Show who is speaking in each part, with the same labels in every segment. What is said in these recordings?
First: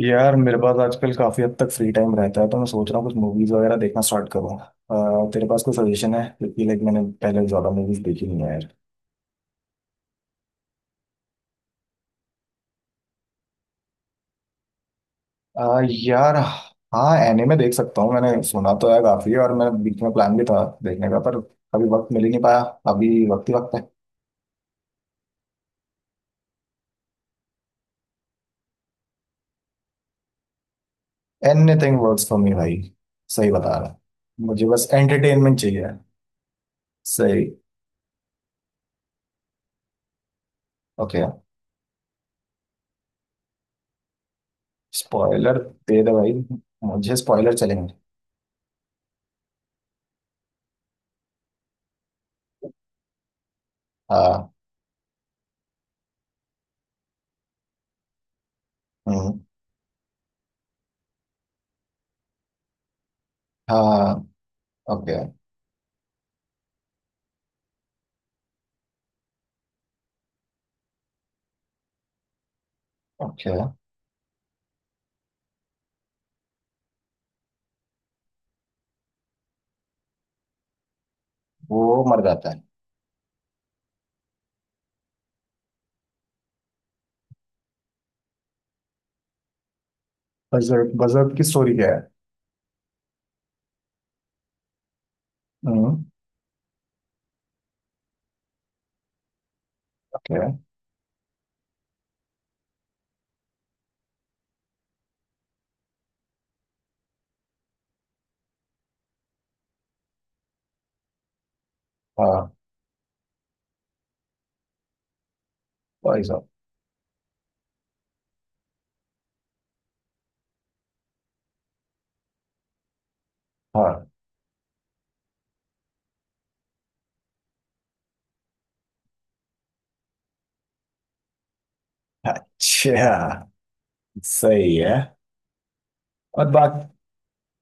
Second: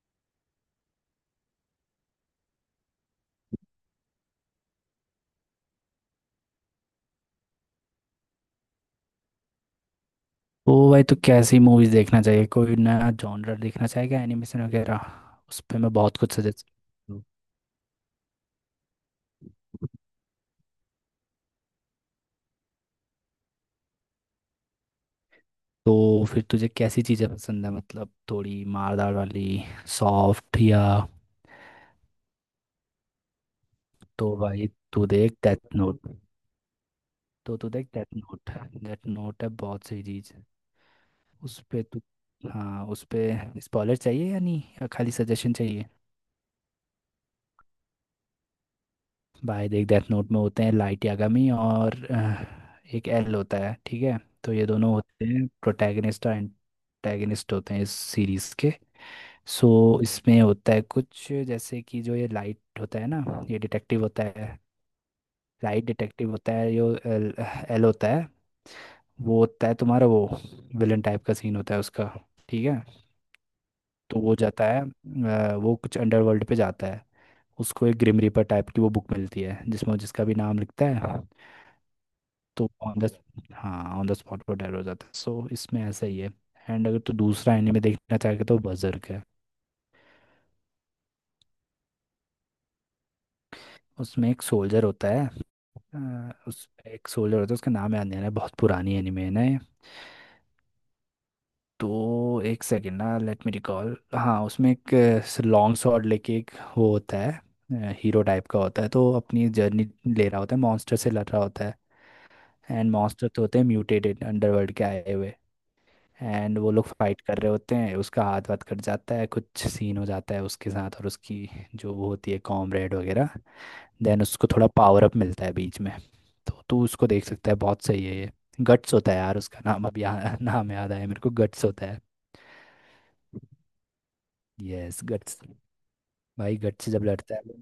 Speaker 1: यार, मेरे पास आजकल काफी हद तक फ्री टाइम रहता है तो मैं सोच रहा हूँ कुछ मूवीज वगैरह देखना स्टार्ट करूँ। तेरे पास कोई सजेशन है क्योंकि लाइक मैंने पहले ज्यादा मूवीज देखी नहीं है यार।
Speaker 2: ओ भाई, तो कैसी मूवीज देखना चाहिए? कोई नया जॉनर देखना चाहेगा? एनिमेशन वगैरह? उस पे मैं बहुत कुछ
Speaker 1: यार,
Speaker 2: सजेस्ट।
Speaker 1: हाँ एनिमे देख सकता हूँ। मैंने सुना तो है काफी, और मेरा बीच में प्लान भी था देखने का, पर अभी वक्त मिल ही नहीं पाया। अभी वक्त ही वक्त है।
Speaker 2: तो फिर तुझे कैसी चीजें पसंद है? मतलब थोड़ी मारदार वाली, सॉफ्ट या?
Speaker 1: एनीथिंग वर्क्स फॉर मी भाई। सही बता रहा
Speaker 2: तो
Speaker 1: हूँ। मुझे
Speaker 2: भाई,
Speaker 1: बस
Speaker 2: तू देख
Speaker 1: एंटरटेनमेंट
Speaker 2: डेथ
Speaker 1: चाहिए।
Speaker 2: नोट।
Speaker 1: सही।
Speaker 2: तू देख डेथ नोट। डेथ नोट है बहुत सही चीज।
Speaker 1: ओके।
Speaker 2: उस पे तू, हाँ उस पे स्पॉइलर चाहिए या नहीं, या खाली सजेशन
Speaker 1: स्पॉइलर
Speaker 2: चाहिए?
Speaker 1: दे दे भाई। मुझे स्पॉइलर चलेंगे।
Speaker 2: भाई देख, डेथ नोट में होते हैं लाइट यागामी और एक एल होता है, ठीक है।
Speaker 1: हाँ।
Speaker 2: तो ये दोनों होते हैं प्रोटैगनिस्ट और एंटैगनिस्ट होते हैं इस सीरीज के।
Speaker 1: हम्म।
Speaker 2: सो इसमें होता है कुछ जैसे कि जो ये लाइट होता है ना, ये डिटेक्टिव
Speaker 1: हाँ।
Speaker 2: होता है।
Speaker 1: ओके।
Speaker 2: लाइट डिटेक्टिव होता है, जो एल होता है, वो होता है तुम्हारा वो विलन टाइप का सीन होता है उसका, ठीक है।
Speaker 1: ओके।
Speaker 2: तो वो जाता है, वो कुछ अंडरवर्ल्ड पे जाता है। उसको एक ग्रिम रीपर टाइप की वो बुक मिलती है, जिसमें जिसका भी नाम लिखता है
Speaker 1: वो मर जाता है।
Speaker 2: तो ऑन द, हाँ ऑन द स्पॉट वो डर हो जाता है। सो इसमें ऐसा ही है। एंड अगर तू दूसरा एनिमे देखना चाहे तो बजर्क है।
Speaker 1: बजर्क। बजर्क की स्टोरी क्या है?
Speaker 2: उसमें एक सोल्जर होता है।
Speaker 1: हम्म।
Speaker 2: उस एक सोल्जर होता है, उसका नाम याद नहीं आ रहा है, बहुत पुरानी एनिमे है ना ये।
Speaker 1: ओके।
Speaker 2: तो एक सेकेंड ना, लेट मी रिकॉल। हाँ, उसमें एक लॉन्ग शॉट लेके एक वो होता है, हीरो टाइप का होता है। तो अपनी जर्नी ले रहा होता है, मॉन्स्टर से लड़ रहा होता है।
Speaker 1: हाँ।
Speaker 2: एंड मॉन्स्टर तो होते हैं म्यूटेटेड, अंडरवर्ल्ड के आए हुए।
Speaker 1: भाई साहब।
Speaker 2: एंड वो लोग फाइट कर रहे होते हैं, उसका हाथ वाथ कट जाता है, कुछ सीन हो जाता है उसके साथ, और उसकी जो वो होती है कॉमरेड वगैरह।
Speaker 1: हाँ।
Speaker 2: देन उसको थोड़ा पावर अप मिलता है बीच में, तो तू उसको देख सकता है, बहुत सही है ये। गट्स होता है यार, उसका नाम, अब यहाँ नाम याद आया मेरे को, गट्स होता है।
Speaker 1: अच्छा। सही है।
Speaker 2: Yes, guts.
Speaker 1: और
Speaker 2: भाई
Speaker 1: बात?
Speaker 2: गट्स जब लड़ता है वो,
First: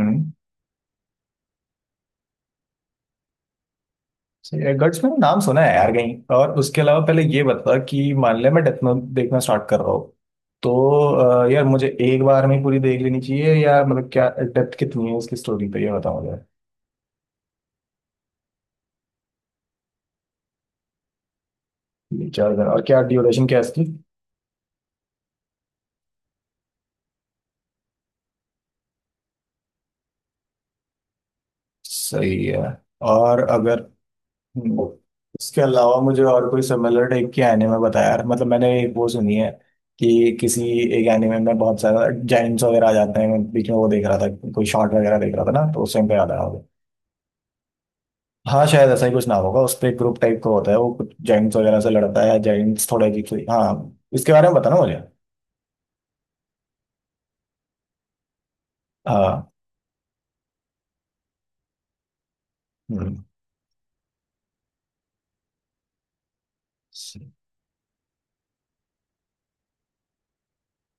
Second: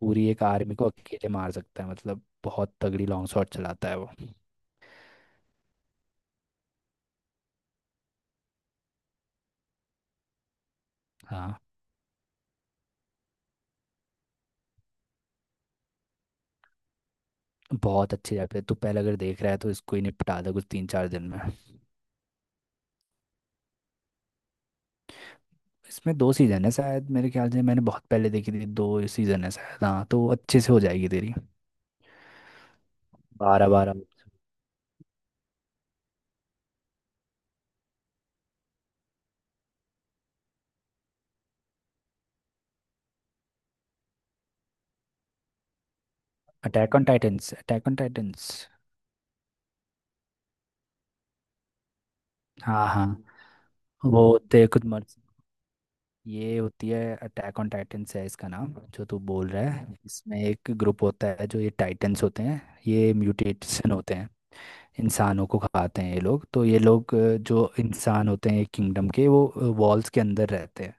Speaker 2: पूरी एक आर्मी को अकेले मार सकता है। मतलब बहुत तगड़ी लॉन्ग शॉट चलाता है वो।
Speaker 1: सही है। गट्स मैंने नाम सुना है यार कहीं, और उसके अलावा पहले ये बता कि मान ले मैं डेथ नोट देखना स्टार्ट कर रहा हूँ तो।
Speaker 2: हाँ,
Speaker 1: यार, मुझे एक बार में पूरी देख लेनी चाहिए या मतलब क्या, डेप्थ कितनी है उसकी स्टोरी पे, ये बताओ मुझे।
Speaker 2: बहुत अच्छी जाती है। तू पहले अगर देख रहा है तो इसको ही निपटा दे, कुछ तीन चार दिन में।
Speaker 1: ये चार दिन? और क्या ड्यूरेशन क्या है इसकी?
Speaker 2: इसमें दो सीजन है शायद, मेरे ख्याल से मैंने बहुत पहले देखी थी। दो सीजन है शायद, हाँ। तो अच्छे से हो जाएगी तेरी।
Speaker 1: सही है। और
Speaker 2: बारह
Speaker 1: अगर।
Speaker 2: बारह।
Speaker 1: हम्म। उसके अलावा मुझे और कोई सिमिलर टाइप के एनिमे बताया यार, मतलब मैंने एक वो सुनी है कि किसी एक एनिमे में बहुत सारा जाइंट्स वगैरह आ जाते हैं, मैं बीच में वो देख रहा था, कोई शॉर्ट वगैरह देख रहा था ना, तो उस टाइम पे याद आया होगा।
Speaker 2: Attack on titans, attack on titans.
Speaker 1: हाँ शायद ऐसा ही कुछ नाम होगा, उस पे ग्रुप टाइप का होता है वो, कुछ जाइंट्स वगैरह से लड़ता है,
Speaker 2: हाँ
Speaker 1: जाइंट्स
Speaker 2: हाँ,
Speaker 1: थोड़े अजीब से। हाँ,
Speaker 2: वो
Speaker 1: इसके बारे में
Speaker 2: होते हैं
Speaker 1: बताना
Speaker 2: खुद
Speaker 1: मुझे।
Speaker 2: मर्ज। ये होती है, अटैक ऑन टाइटंस है इसका नाम जो तू बोल
Speaker 1: हाँ।
Speaker 2: रहा है। इसमें एक ग्रुप होता है जो ये टाइटंस होते हैं, ये
Speaker 1: हम्म।
Speaker 2: म्यूटेशन होते हैं। इंसानों को खाते हैं ये लोग। तो ये लोग, जो इंसान होते हैं किंगडम के, वो वॉल्स के अंदर रहते हैं।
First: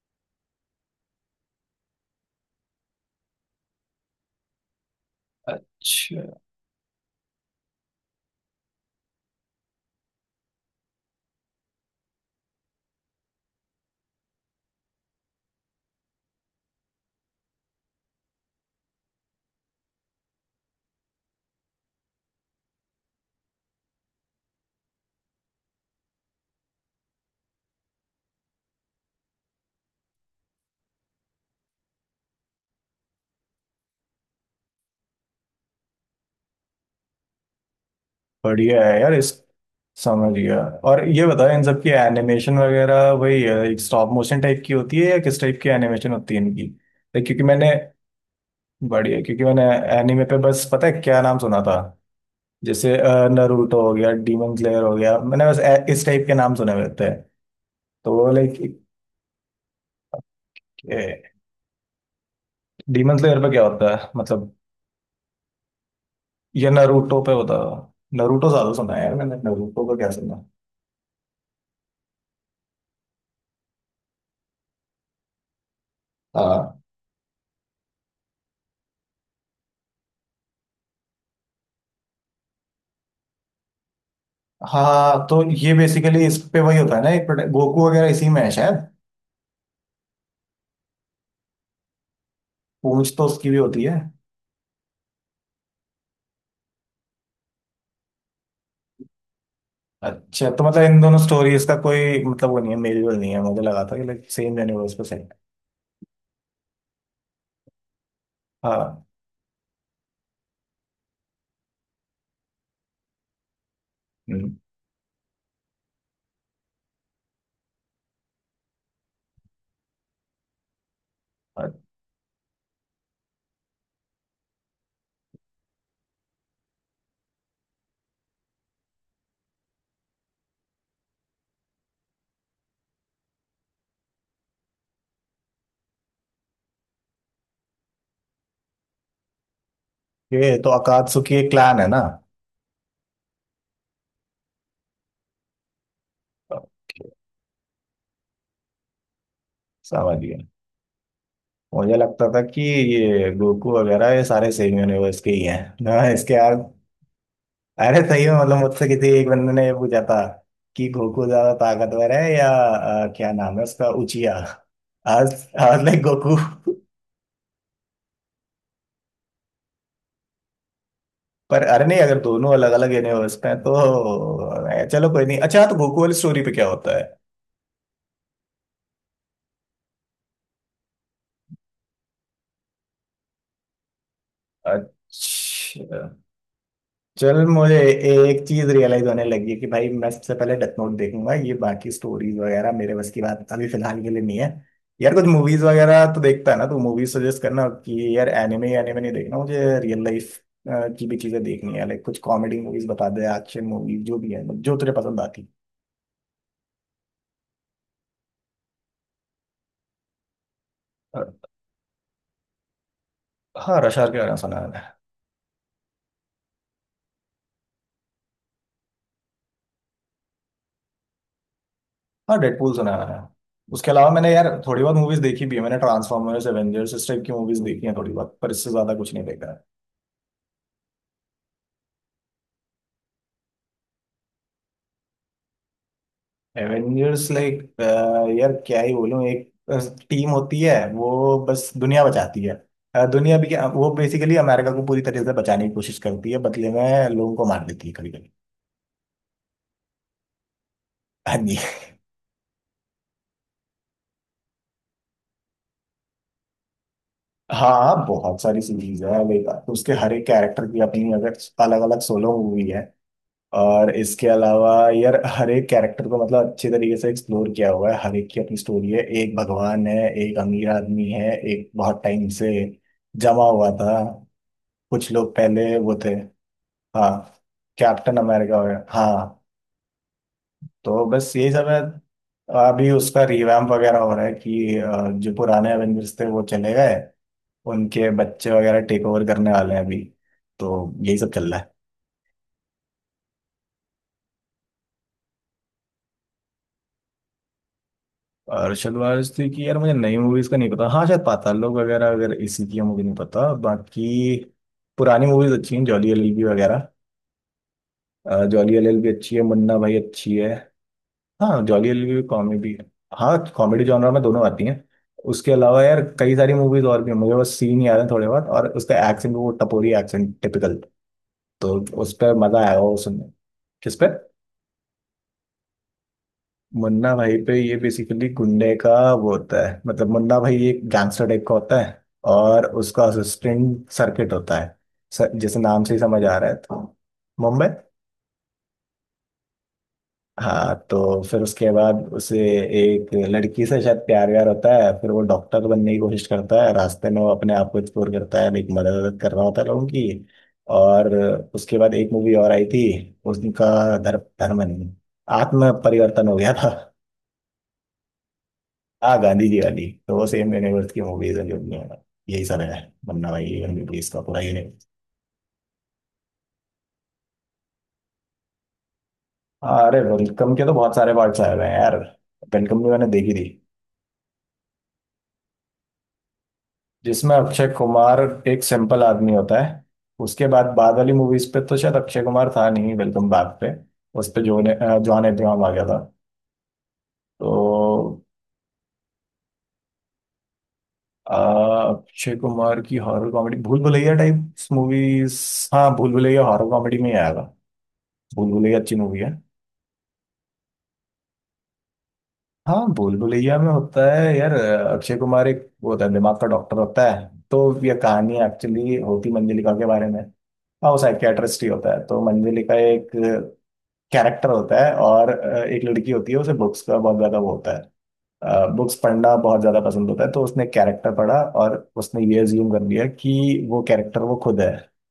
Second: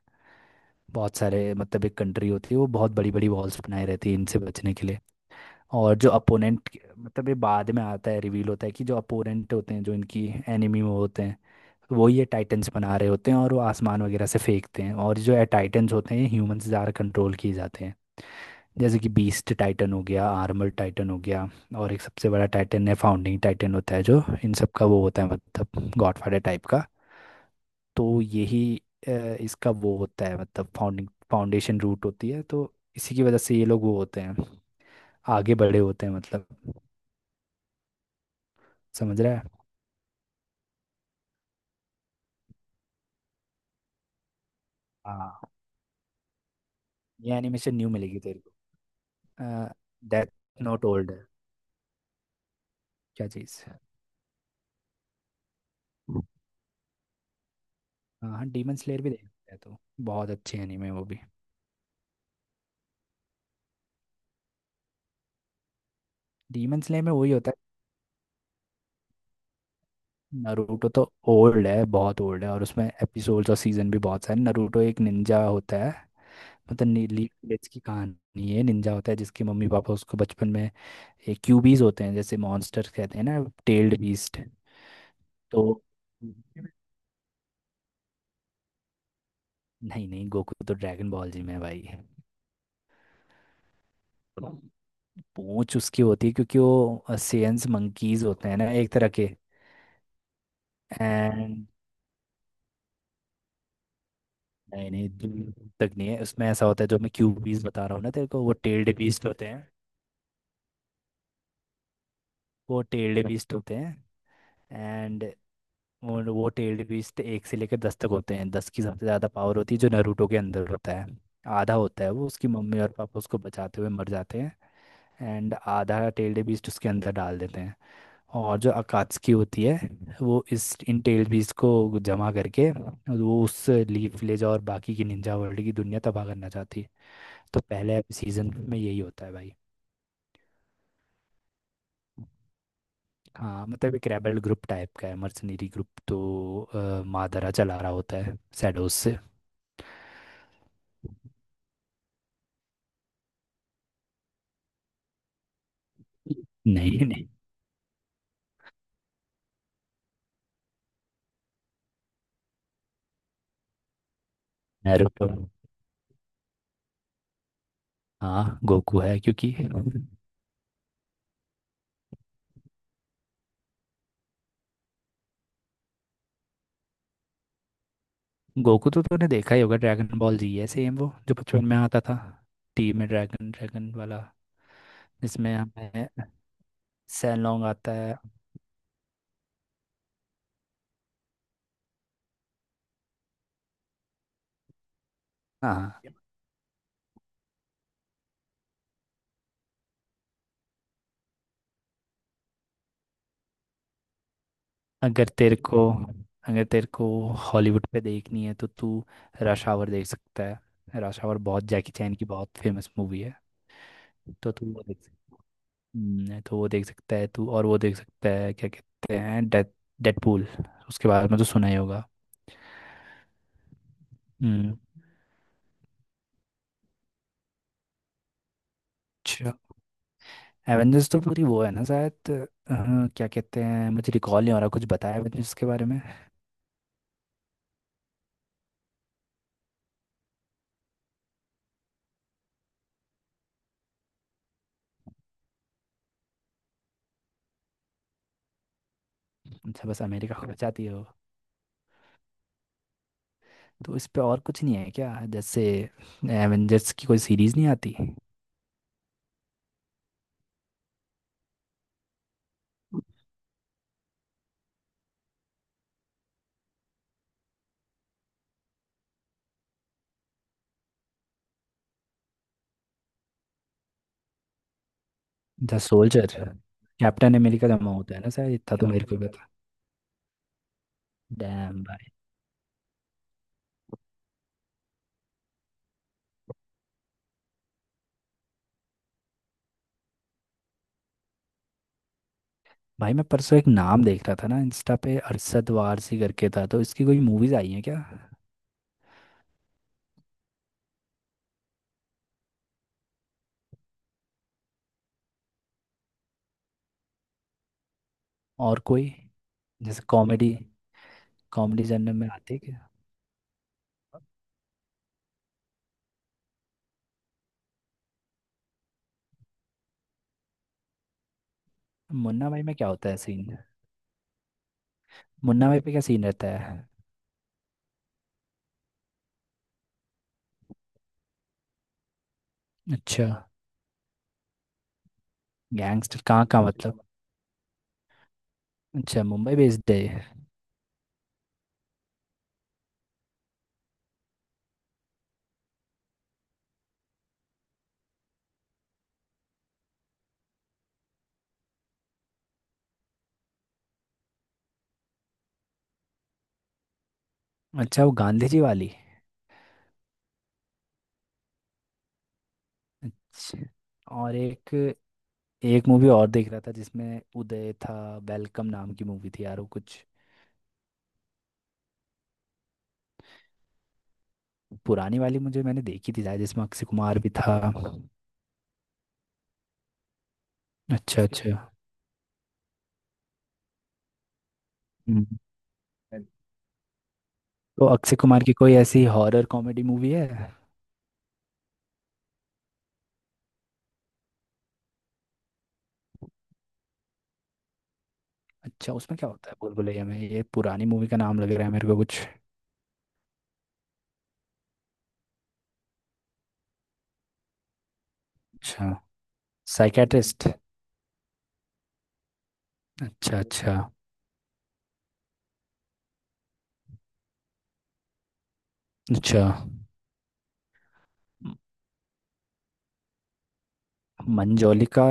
Speaker 2: बहुत सारे, मतलब एक कंट्री होती है, वो बहुत बड़ी बड़ी वॉल्स बनाए रहती है इनसे बचने के लिए। और जो
Speaker 1: अच्छा।
Speaker 2: अपोनेंट, मतलब ये बाद में आता है, रिवील होता है कि जो अपोनेंट होते हैं, जो इनकी एनिमी वो होते हैं, वो ये टाइटन्स बना रहे होते हैं। और वो आसमान वगैरह से फेंकते हैं, और जो टाइटन्स होते हैं ये ह्यूमन से ज़्यादा कंट्रोल किए जाते हैं। जैसे कि बीस्ट टाइटन हो गया, आर्मर टाइटन हो गया। और एक सबसे बड़ा टाइटन है, फाउंडिंग टाइटन होता है, जो इन सब का वो होता है, मतलब गॉडफादर टाइप का। तो यही अ, इसका वो होता है, मतलब फाउंडिंग फाउंडेशन रूट होती है। तो इसी की वजह से ये लोग वो होते हैं, आगे बड़े होते हैं, मतलब
Speaker 1: बढ़िया है यार
Speaker 2: समझ
Speaker 1: इस।
Speaker 2: रहा है।
Speaker 1: समझ गया। और ये बताओ, इन सब की एनिमेशन वगैरह वही है, एक स्टॉप मोशन टाइप की होती है या किस
Speaker 2: हाँ,
Speaker 1: टाइप की एनिमेशन होती है इनकी लाइक,
Speaker 2: ये
Speaker 1: क्योंकि मैंने।
Speaker 2: एनिमेशन न्यू मिलेगी तेरे
Speaker 1: बढ़िया, क्योंकि मैंने
Speaker 2: को।
Speaker 1: एनिमे
Speaker 2: डेथ
Speaker 1: पे बस
Speaker 2: नोट
Speaker 1: पता है
Speaker 2: ओल्ड
Speaker 1: क्या
Speaker 2: है,
Speaker 1: नाम सुना था, जैसे
Speaker 2: क्या चीज़ है।
Speaker 1: नरूटो हो गया, डीमन स्लेयर हो गया, मैंने बस इस टाइप के नाम सुने हुए होते हैं, तो वो
Speaker 2: हाँ हाँ,
Speaker 1: लाइक।
Speaker 2: डीमन स्लेयर भी देख सकते हैं तो, बहुत अच्छी एनीमे है वो भी।
Speaker 1: डीमन स्लेयर पे क्या होता है मतलब? ये
Speaker 2: डीमन स्लेयर में
Speaker 1: नरूटो पे
Speaker 2: वही होता
Speaker 1: होता
Speaker 2: है।
Speaker 1: है? नरूटो ज्यादा सुना है यार मैंने, नरूटो का क्या सुना।
Speaker 2: नारुतो तो ओल्ड है, बहुत ओल्ड है, और उसमें एपिसोड्स और सीजन भी बहुत सारे। नारुतो एक निंजा होता है,
Speaker 1: हाँ।
Speaker 2: मतलब नीली विलेज की कहानी है। निंजा होता है जिसके मम्मी पापा उसको बचपन में, एक क्यूबीज होते हैं जैसे मॉन्स्टर कहते हैं ना, टेल्ड बीस्ट।
Speaker 1: हाँ, तो
Speaker 2: तो
Speaker 1: ये बेसिकली इस पे
Speaker 2: नहीं
Speaker 1: वही होता है ना, एक गोकू वगैरह इसी में है शायद।
Speaker 2: नहीं, गोकू तो ड्रैगन बॉल जी में है भाई।
Speaker 1: पूंछ तो उसकी भी होती है।
Speaker 2: पूंछ उसकी होती है क्योंकि वो सेंस मंकीज होते हैं ना एक तरह के।
Speaker 1: अच्छा, तो मतलब इन दोनों स्टोरीज
Speaker 2: एंड
Speaker 1: का कोई मतलब वो नहीं है, मेल जोल नहीं है, मुझे लगा था कि लाइक सेम
Speaker 2: नहीं
Speaker 1: यूनिवर्स पे
Speaker 2: नहीं,
Speaker 1: सेम।
Speaker 2: दूर तक नहीं है। उसमें ऐसा होता है, जो मैं क्यूबीज बता रहा हूँ ना तेरे को, वो टेल्ड
Speaker 1: हाँ।
Speaker 2: बीस्ट होते हैं। वो टेल्ड बीस्ट होते हैं
Speaker 1: हम्म।
Speaker 2: एंड और वो टेल्ड बीस्ट एक से लेकर दस तक होते हैं, दस की सबसे ज़्यादा पावर होती है, जो नारुतो के अंदर होता है आधा होता है वो। उसकी मम्मी और पापा उसको बचाते हुए मर जाते हैं, एंड आधा टेल्ड बीस्ट उसके अंदर डाल देते हैं। और जो अकात्सुकी होती है, वो इस इन टेल्ड बीस्ट को जमा करके, वो उस लीफ विलेज और बाकी की निंजा वर्ल्ड की दुनिया तबाह करना चाहती है। तो पहले सीजन में यही होता है भाई।
Speaker 1: ओके, तो अकात्सुकी एक क्लैन है ना?
Speaker 2: हाँ, मतलब एक रेबल ग्रुप टाइप का है, मर्सनरी ग्रुप। तो
Speaker 1: ओके,
Speaker 2: मादारा चला रहा होता है शैडोज से।
Speaker 1: समझ गया। मुझे लगता था कि ये गोकू वगैरह ये सारे सेम यूनिवर्स के ही हैं ना इसके यार।
Speaker 2: नहीं नहीं,
Speaker 1: अरे सही में मतलब मुझसे किसी एक बंदे ने ये पूछा था कि गोकू ज्यादा ताकतवर है या क्या नाम है उसका, उचिया
Speaker 2: नारुतो।
Speaker 1: आज। आज लाइक गोकू,
Speaker 2: हाँ गोकू है, क्योंकि
Speaker 1: पर अरे नहीं, अगर दोनों अलग अलग यूनिवर्स में हैं, तो चलो कोई नहीं। अच्छा, तो गोकू वाली स्टोरी पे क्या होता है?
Speaker 2: गोकू तो तूने देखा ही होगा। ड्रैगन बॉल जी है, सेम वो जो बचपन में आता था टीवी में, ड्रैगन ड्रैगन वाला, जिसमें
Speaker 1: अच्छा।
Speaker 2: हमें
Speaker 1: चल,
Speaker 2: सैलॉन्ग
Speaker 1: मुझे
Speaker 2: आता है।
Speaker 1: एक चीज रियलाइज होने लगी है कि भाई मैं सबसे पहले डेथ नोट देखूंगा, ये बाकी स्टोरीज वगैरह मेरे बस की बात अभी फिलहाल के लिए नहीं है। यार कुछ मूवीज वगैरह
Speaker 2: हाँ,
Speaker 1: तो देखता है ना, तो मूवीज सजेस्ट करना कि यार एनिमे एनिमे नहीं देखना मुझे, रियल लाइफ की भी चीजें देखनी है, लाइक कुछ कॉमेडी मूवीज बता दे, एक्शन मूवीज जो भी है, मतलब जो तुझे पसंद
Speaker 2: अगर
Speaker 1: आती।
Speaker 2: तेरे को, अगर तेरे को हॉलीवुड पे देखनी है तो तू रश आवर देख सकता है। रश
Speaker 1: अ,
Speaker 2: आवर, बहुत जैकी चैन की बहुत फेमस मूवी है।
Speaker 1: हाँ, रशार के गाना
Speaker 2: तो
Speaker 1: सुना
Speaker 2: तू वो
Speaker 1: है।
Speaker 2: देख सकता, तो वो देख सकता है तू। और वो देख सकता है क्या कहते हैं, डेथ, डेडपूल। उसके बारे में तो सुना ही होगा।
Speaker 1: हाँ, डेडपूल सुना है। उसके अलावा मैंने यार
Speaker 2: हम्म।
Speaker 1: थोड़ी बहुत मूवीज देखी भी है, मैंने ट्रांसफॉर्मर्स, एवेंजर्स इस टाइप की मूवीज देखी हैं थोड़ी बहुत, पर इससे ज्यादा कुछ नहीं
Speaker 2: अच्छा,
Speaker 1: देखा।
Speaker 2: एवेंजर्स तो पूरी वो है ना शायद, क्या कहते हैं, मुझे रिकॉल नहीं हो रहा। कुछ बताया एवेंजर्स के बारे में।
Speaker 1: एवेंजर्स लाइक, यार क्या ही बोलूं, एक टीम होती है वो, बस दुनिया बचाती है। दुनिया भी क्या, वो बेसिकली अमेरिका को पूरी तरीके से बचाने की कोशिश करती है, बदले में लोगों को मार देती है कभी कभी।
Speaker 2: अच्छा, बस अमेरिका को बचाती है वो?
Speaker 1: हाँ जी।
Speaker 2: तो इस पे और कुछ नहीं है क्या? जैसे एवेंजर्स की कोई सीरीज नहीं
Speaker 1: हाँ,
Speaker 2: आती?
Speaker 1: बहुत सारी सीरीज है, लाइक उसके हर एक कैरेक्टर की अपनी अगर अलग अलग सोलो मूवी है। और इसके अलावा यार हर एक कैरेक्टर को मतलब अच्छे तरीके से एक्सप्लोर किया हुआ है, हर एक की अपनी स्टोरी है, एक भगवान है, एक अमीर आदमी है, एक बहुत टाइम से जमा हुआ था, कुछ लोग पहले
Speaker 2: द
Speaker 1: वो थे।
Speaker 2: सोल्जर,
Speaker 1: हाँ,
Speaker 2: कैप्टन अमेरिका का नाम होता
Speaker 1: कैप्टन
Speaker 2: है ना शायद,
Speaker 1: अमेरिका
Speaker 2: इतना
Speaker 1: वगैरह,
Speaker 2: तो मेरे को भी
Speaker 1: हाँ।
Speaker 2: पता।
Speaker 1: तो बस यही सब है।
Speaker 2: डैम।
Speaker 1: अभी उसका रिवैम्प वगैरह हो रहा है कि जो पुराने एवेंजर्स थे वो चले गए, उनके बच्चे वगैरह टेक ओवर करने वाले हैं अभी। तो यही सब चल रहा है।
Speaker 2: भाई मैं परसों एक नाम देख रहा था ना इंस्टा पे, अरशद वारसी करके था, तो इसकी कोई मूवीज आई हैं क्या?
Speaker 1: और शलवार स्त्री की, यार मुझे नई मूवीज का नहीं पता। हाँ शायद पाताल लोक वगैरह अगर इसी की है, मुझे नहीं पता। बाकी पुरानी मूवीज अच्छी हैं, जॉली एलएलबी वगैरह। जॉली
Speaker 2: और कोई
Speaker 1: एलएलबी अच्छी है, मुन्ना भाई
Speaker 2: जैसे
Speaker 1: अच्छी है।
Speaker 2: कॉमेडी,
Speaker 1: हाँ,
Speaker 2: कॉमेडी
Speaker 1: जॉली एल
Speaker 2: जॉनर
Speaker 1: भी
Speaker 2: में आती है
Speaker 1: कॉमेडी।
Speaker 2: क्या?
Speaker 1: हाँ, कॉमेडी जॉनर में दोनों आती हैं। उसके अलावा यार कई सारी मूवीज और भी हैं, मुझे बस सीन याद है थोड़े बहुत, और उसका एक्सेंट, वो टपोरी एक्सेंट टिपिकल, तो उस पर
Speaker 2: मुन्ना
Speaker 1: मजा
Speaker 2: भाई में
Speaker 1: आया
Speaker 2: क्या
Speaker 1: वो
Speaker 2: होता है
Speaker 1: सुनने।
Speaker 2: सीन?
Speaker 1: किस पे?
Speaker 2: मुन्ना भाई पे क्या सीन रहता है?
Speaker 1: मुन्ना भाई पे ये बेसिकली गुंडे का वो होता है मतलब, मुन्ना भाई एक गैंगस्टर टाइप का होता है, और उसका
Speaker 2: अच्छा,
Speaker 1: असिस्टेंट सर्किट होता है। सर, जैसे नाम से ही
Speaker 2: गैंगस्टर
Speaker 1: समझ आ
Speaker 2: कहाँ
Speaker 1: रहा है
Speaker 2: का
Speaker 1: तो।
Speaker 2: मतलब?
Speaker 1: मुंबई।
Speaker 2: अच्छा, मुंबई बेस्ड है ये।
Speaker 1: हाँ, तो फिर उसके बाद उसे एक लड़की से शायद प्यार व्यार होता है, फिर वो डॉक्टर बनने की कोशिश करता है, रास्ते में वो अपने आप को एक्सप्लोर करता है, एक मदद वदद कर रहा होता है लोगों की। और उसके बाद एक मूवी और आई थी, उनका धर्म, धर्म नहीं, आत्म परिवर्तन हो गया था।
Speaker 2: अच्छा, वो गांधी जी वाली।
Speaker 1: आ गांधी जी वाली, तो वो सेम यूनिवर्स की मूवीज है जो भी हैं। यही सब है। मन्ना भाई
Speaker 2: अच्छा।
Speaker 1: एमबीबीएस का
Speaker 2: और
Speaker 1: पूरा
Speaker 2: एक,
Speaker 1: यूनिवर्स।
Speaker 2: एक मूवी और देख रहा था जिसमें उदय था, वेलकम नाम की मूवी थी यार, वो
Speaker 1: अरे
Speaker 2: कुछ
Speaker 1: वेलकम के तो बहुत सारे पार्ट्स आए हुए हैं यार। वेलकम भी मैंने देखी थी।
Speaker 2: पुरानी वाली मुझे, मैंने देखी थी शायद जिसमें अक्षय कुमार भी
Speaker 1: जिसमें
Speaker 2: था।
Speaker 1: अक्षय कुमार एक सिंपल आदमी होता है। उसके बाद बाद वाली
Speaker 2: अच्छा
Speaker 1: मूवीज
Speaker 2: अच्छा।
Speaker 1: पे तो शायद अक्षय कुमार था नहीं, वेलकम बैक पे। उस पे जॉन
Speaker 2: हम्म।
Speaker 1: अब्राहम आ गया था।
Speaker 2: है। तो अक्षय
Speaker 1: तो
Speaker 2: कुमार की कोई ऐसी हॉरर कॉमेडी मूवी है?
Speaker 1: अक्षय कुमार की horror comedy Bhool Bhulaiyaa type movies. हाँ, भूल भुलैया हॉरर कॉमेडी में ही आएगा। भूल भुलैया
Speaker 2: अच्छा,
Speaker 1: अच्छी
Speaker 2: उसमें
Speaker 1: मूवी
Speaker 2: क्या
Speaker 1: है।
Speaker 2: होता है भूलभुलैया में? ये पुरानी मूवी का नाम लग रहा है मेरे को कुछ।
Speaker 1: हाँ, भूल भुलैया में होता है यार, अक्षय कुमार एक वो होता है, दिमाग का डॉक्टर होता है, तो ये कहानी
Speaker 2: अच्छा,
Speaker 1: एक्चुअली होती मंजलिका के बारे में।
Speaker 2: साइकेट्रिस्ट?
Speaker 1: हाँ, वो साइकियाट्रिस्ट ही होता है, तो मंजलिका एक
Speaker 2: अच्छा अच्छा।
Speaker 1: कैरेक्टर होता है, और एक लड़की होती है, उसे बुक्स का बहुत ज्यादा वो होता है, बुक्स पढ़ना
Speaker 2: अच्छा।
Speaker 1: बहुत ज्यादा पसंद होता है, तो उसने कैरेक्टर पढ़ा
Speaker 2: म-
Speaker 1: और उसने ये अज्यूम कर लिया कि वो कैरेक्टर वो खुद है।
Speaker 2: मंजोलिका।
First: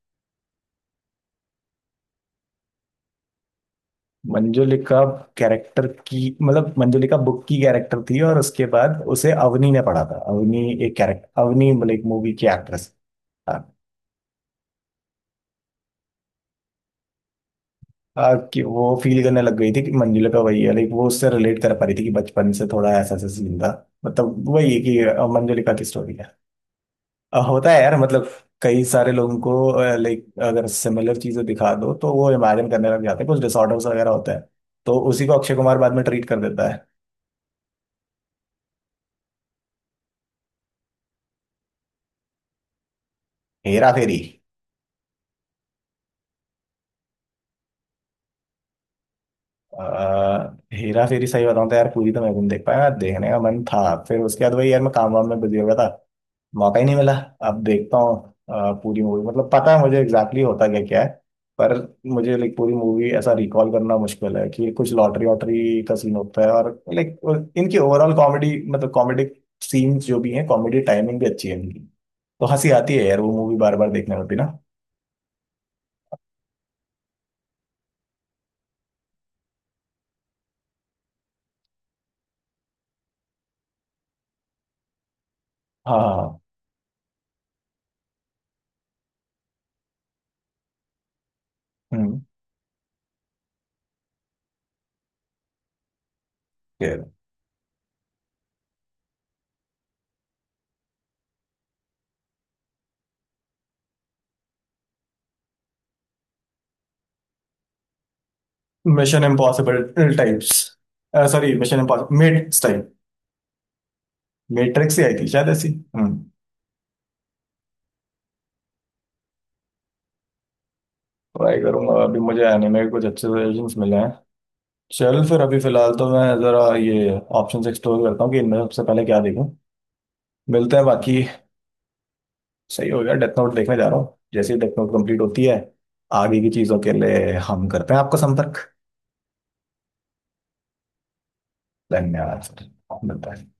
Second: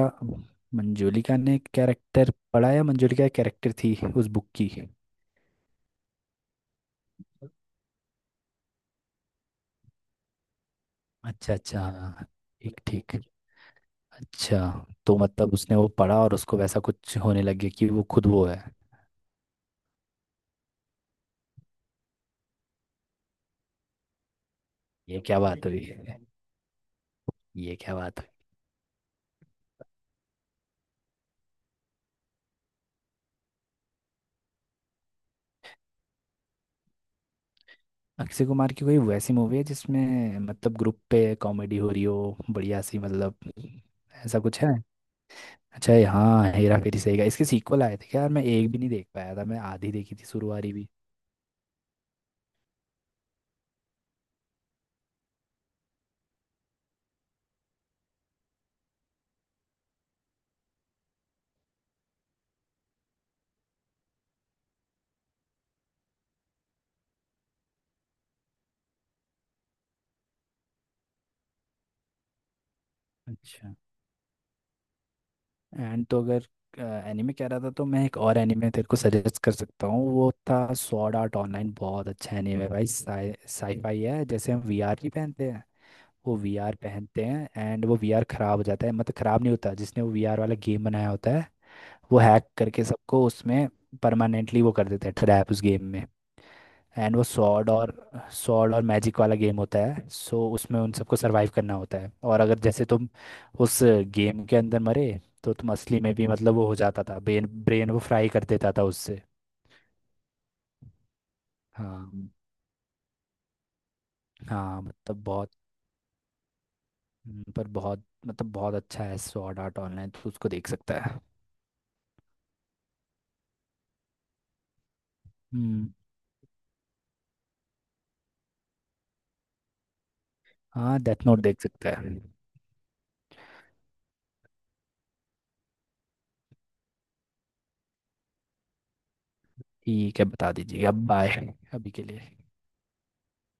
Speaker 2: मंजोलिका ने कैरेक्टर पढ़ा या मंजोलिका एक कैरेक्टर थी उस बुक की?
Speaker 1: मंजुलिका कैरेक्टर की मतलब, मंजुलिका बुक की कैरेक्टर थी, और उसके बाद उसे अवनी ने पढ़ा था, अवनी एक कैरेक्टर,
Speaker 2: अच्छा
Speaker 1: अवनी
Speaker 2: अच्छा
Speaker 1: मतलब एक
Speaker 2: हाँ,
Speaker 1: मूवी की
Speaker 2: ठीक
Speaker 1: एक्ट्रेस।
Speaker 2: ठीक। अच्छा, तो मतलब उसने वो पढ़ा और उसको वैसा कुछ होने लग गया कि वो खुद वो
Speaker 1: कि
Speaker 2: है?
Speaker 1: वो फील करने लग गई थी कि मंजुला का वही है, लाइक वो उससे रिलेट कर पा रही थी कि बचपन से थोड़ा ऐसा ऐसा सीन था, मतलब वही है कि
Speaker 2: ये क्या बात
Speaker 1: मंजुलिका
Speaker 2: हुई?
Speaker 1: की स्टोरी है। होता
Speaker 2: ये
Speaker 1: है
Speaker 2: क्या
Speaker 1: यार
Speaker 2: बात?
Speaker 1: मतलब, कई सारे लोगों को, लाइक अगर सिमिलर चीजें दिखा दो तो वो इमेजिन करने लग जाते हैं, कुछ डिसऑर्डर्स वगैरह होता है, तो उसी को अक्षय कुमार बाद में ट्रीट कर देता है।
Speaker 2: अक्षय कुमार की कोई वैसी मूवी है जिसमें मतलब ग्रुप पे कॉमेडी हो रही हो, बढ़िया सी, मतलब
Speaker 1: हेरा फेरी।
Speaker 2: ऐसा कुछ है? अच्छा, ये हाँ हेरा फेरी, सही का। इसके सीक्वल आए थे क्या यार? मैं एक भी नहीं देख पाया था, मैं आधी देखी थी शुरुआरी भी।
Speaker 1: हेरा फेरी सही बताऊं तो यार पूरी तो मैं भी नहीं देख पाया, देखने का मन था, फिर उसके बाद वही यार मैं काम वाम में बिजी हो गया था, मौका ही नहीं मिला। अब देखता हूँ। पूरी मूवी मतलब पता है मुझे एग्जैक्टली होता क्या क्या है, पर मुझे लाइक पूरी मूवी ऐसा रिकॉल करना मुश्किल है कि कुछ लॉटरी वॉटरी का सीन होता है, और लाइक इनकी ओवरऑल कॉमेडी मतलब कॉमेडी सीन्स जो भी हैं, कॉमेडी टाइमिंग भी अच्छी है इनकी, तो हंसी आती है यार वो मूवी
Speaker 2: अच्छा।
Speaker 1: बार बार देखने में भी ना।
Speaker 2: एंड, तो अगर एनिमे कह रहा था तो मैं एक और एनिमे तेरे को सजेस्ट कर सकता हूँ। वो था सॉर्ड आर्ट ऑनलाइन, बहुत अच्छा एनिमे भाई। साईफाई है, जैसे हम वीआर नहीं पहनते हैं,
Speaker 1: हाँ, हाँ,
Speaker 2: वो
Speaker 1: हाँ।
Speaker 2: वीआर पहनते हैं। एंड वो वीआर खराब हो जाता है, मतलब खराब नहीं होता, जिसने वो वीआर वाला गेम बनाया होता है वो
Speaker 1: हम्म।
Speaker 2: हैक करके सबको उसमें परमानेंटली वो कर देते हैं, ट्रैप उस गेम में। एंड वो सॉर्ड और मैजिक वाला गेम होता है। सो उसमें उन सबको सरवाइव करना होता है, और अगर जैसे तुम उस गेम के अंदर मरे, तो तुम असली में भी, मतलब वो हो जाता था, ब्रेन ब्रेन वो फ्राई कर देता था उससे।
Speaker 1: Mission impossible types, sorry, mission impossible
Speaker 2: हाँ,
Speaker 1: मेट्स टाइप।
Speaker 2: हाँ
Speaker 1: मेट्रिक्स ही आई
Speaker 2: मतलब
Speaker 1: थी शायद
Speaker 2: बहुत,
Speaker 1: ऐसी। हम्म।
Speaker 2: पर बहुत मतलब बहुत अच्छा है सॉर्ड आर्ट ऑनलाइन, तो उसको देख सकता है।
Speaker 1: ट्राई करूंगा, अभी मुझे एनिमे कुछ अच्छे सजेशंस मिले हैं। चल फिर, अभी
Speaker 2: हम्म।
Speaker 1: फिलहाल तो मैं जरा ये ऑप्शंस एक्सप्लोर करता हूँ कि इनमें सबसे पहले क्या देखूं। मिलते हैं
Speaker 2: हाँ,
Speaker 1: बाकी।
Speaker 2: डेथ नोट देख सकता है।
Speaker 1: सही हो गया, डेथ नोट देखने जा रहा हूँ। जैसे ही डेथ नोट कंप्लीट होती है, आगे की चीजों के लिए हम करते हैं आपका संपर्क।
Speaker 2: ठीक है, बता दीजिए। अब बाय, अभी के लिए।
Speaker 1: धन्यवाद सर। मिलता है।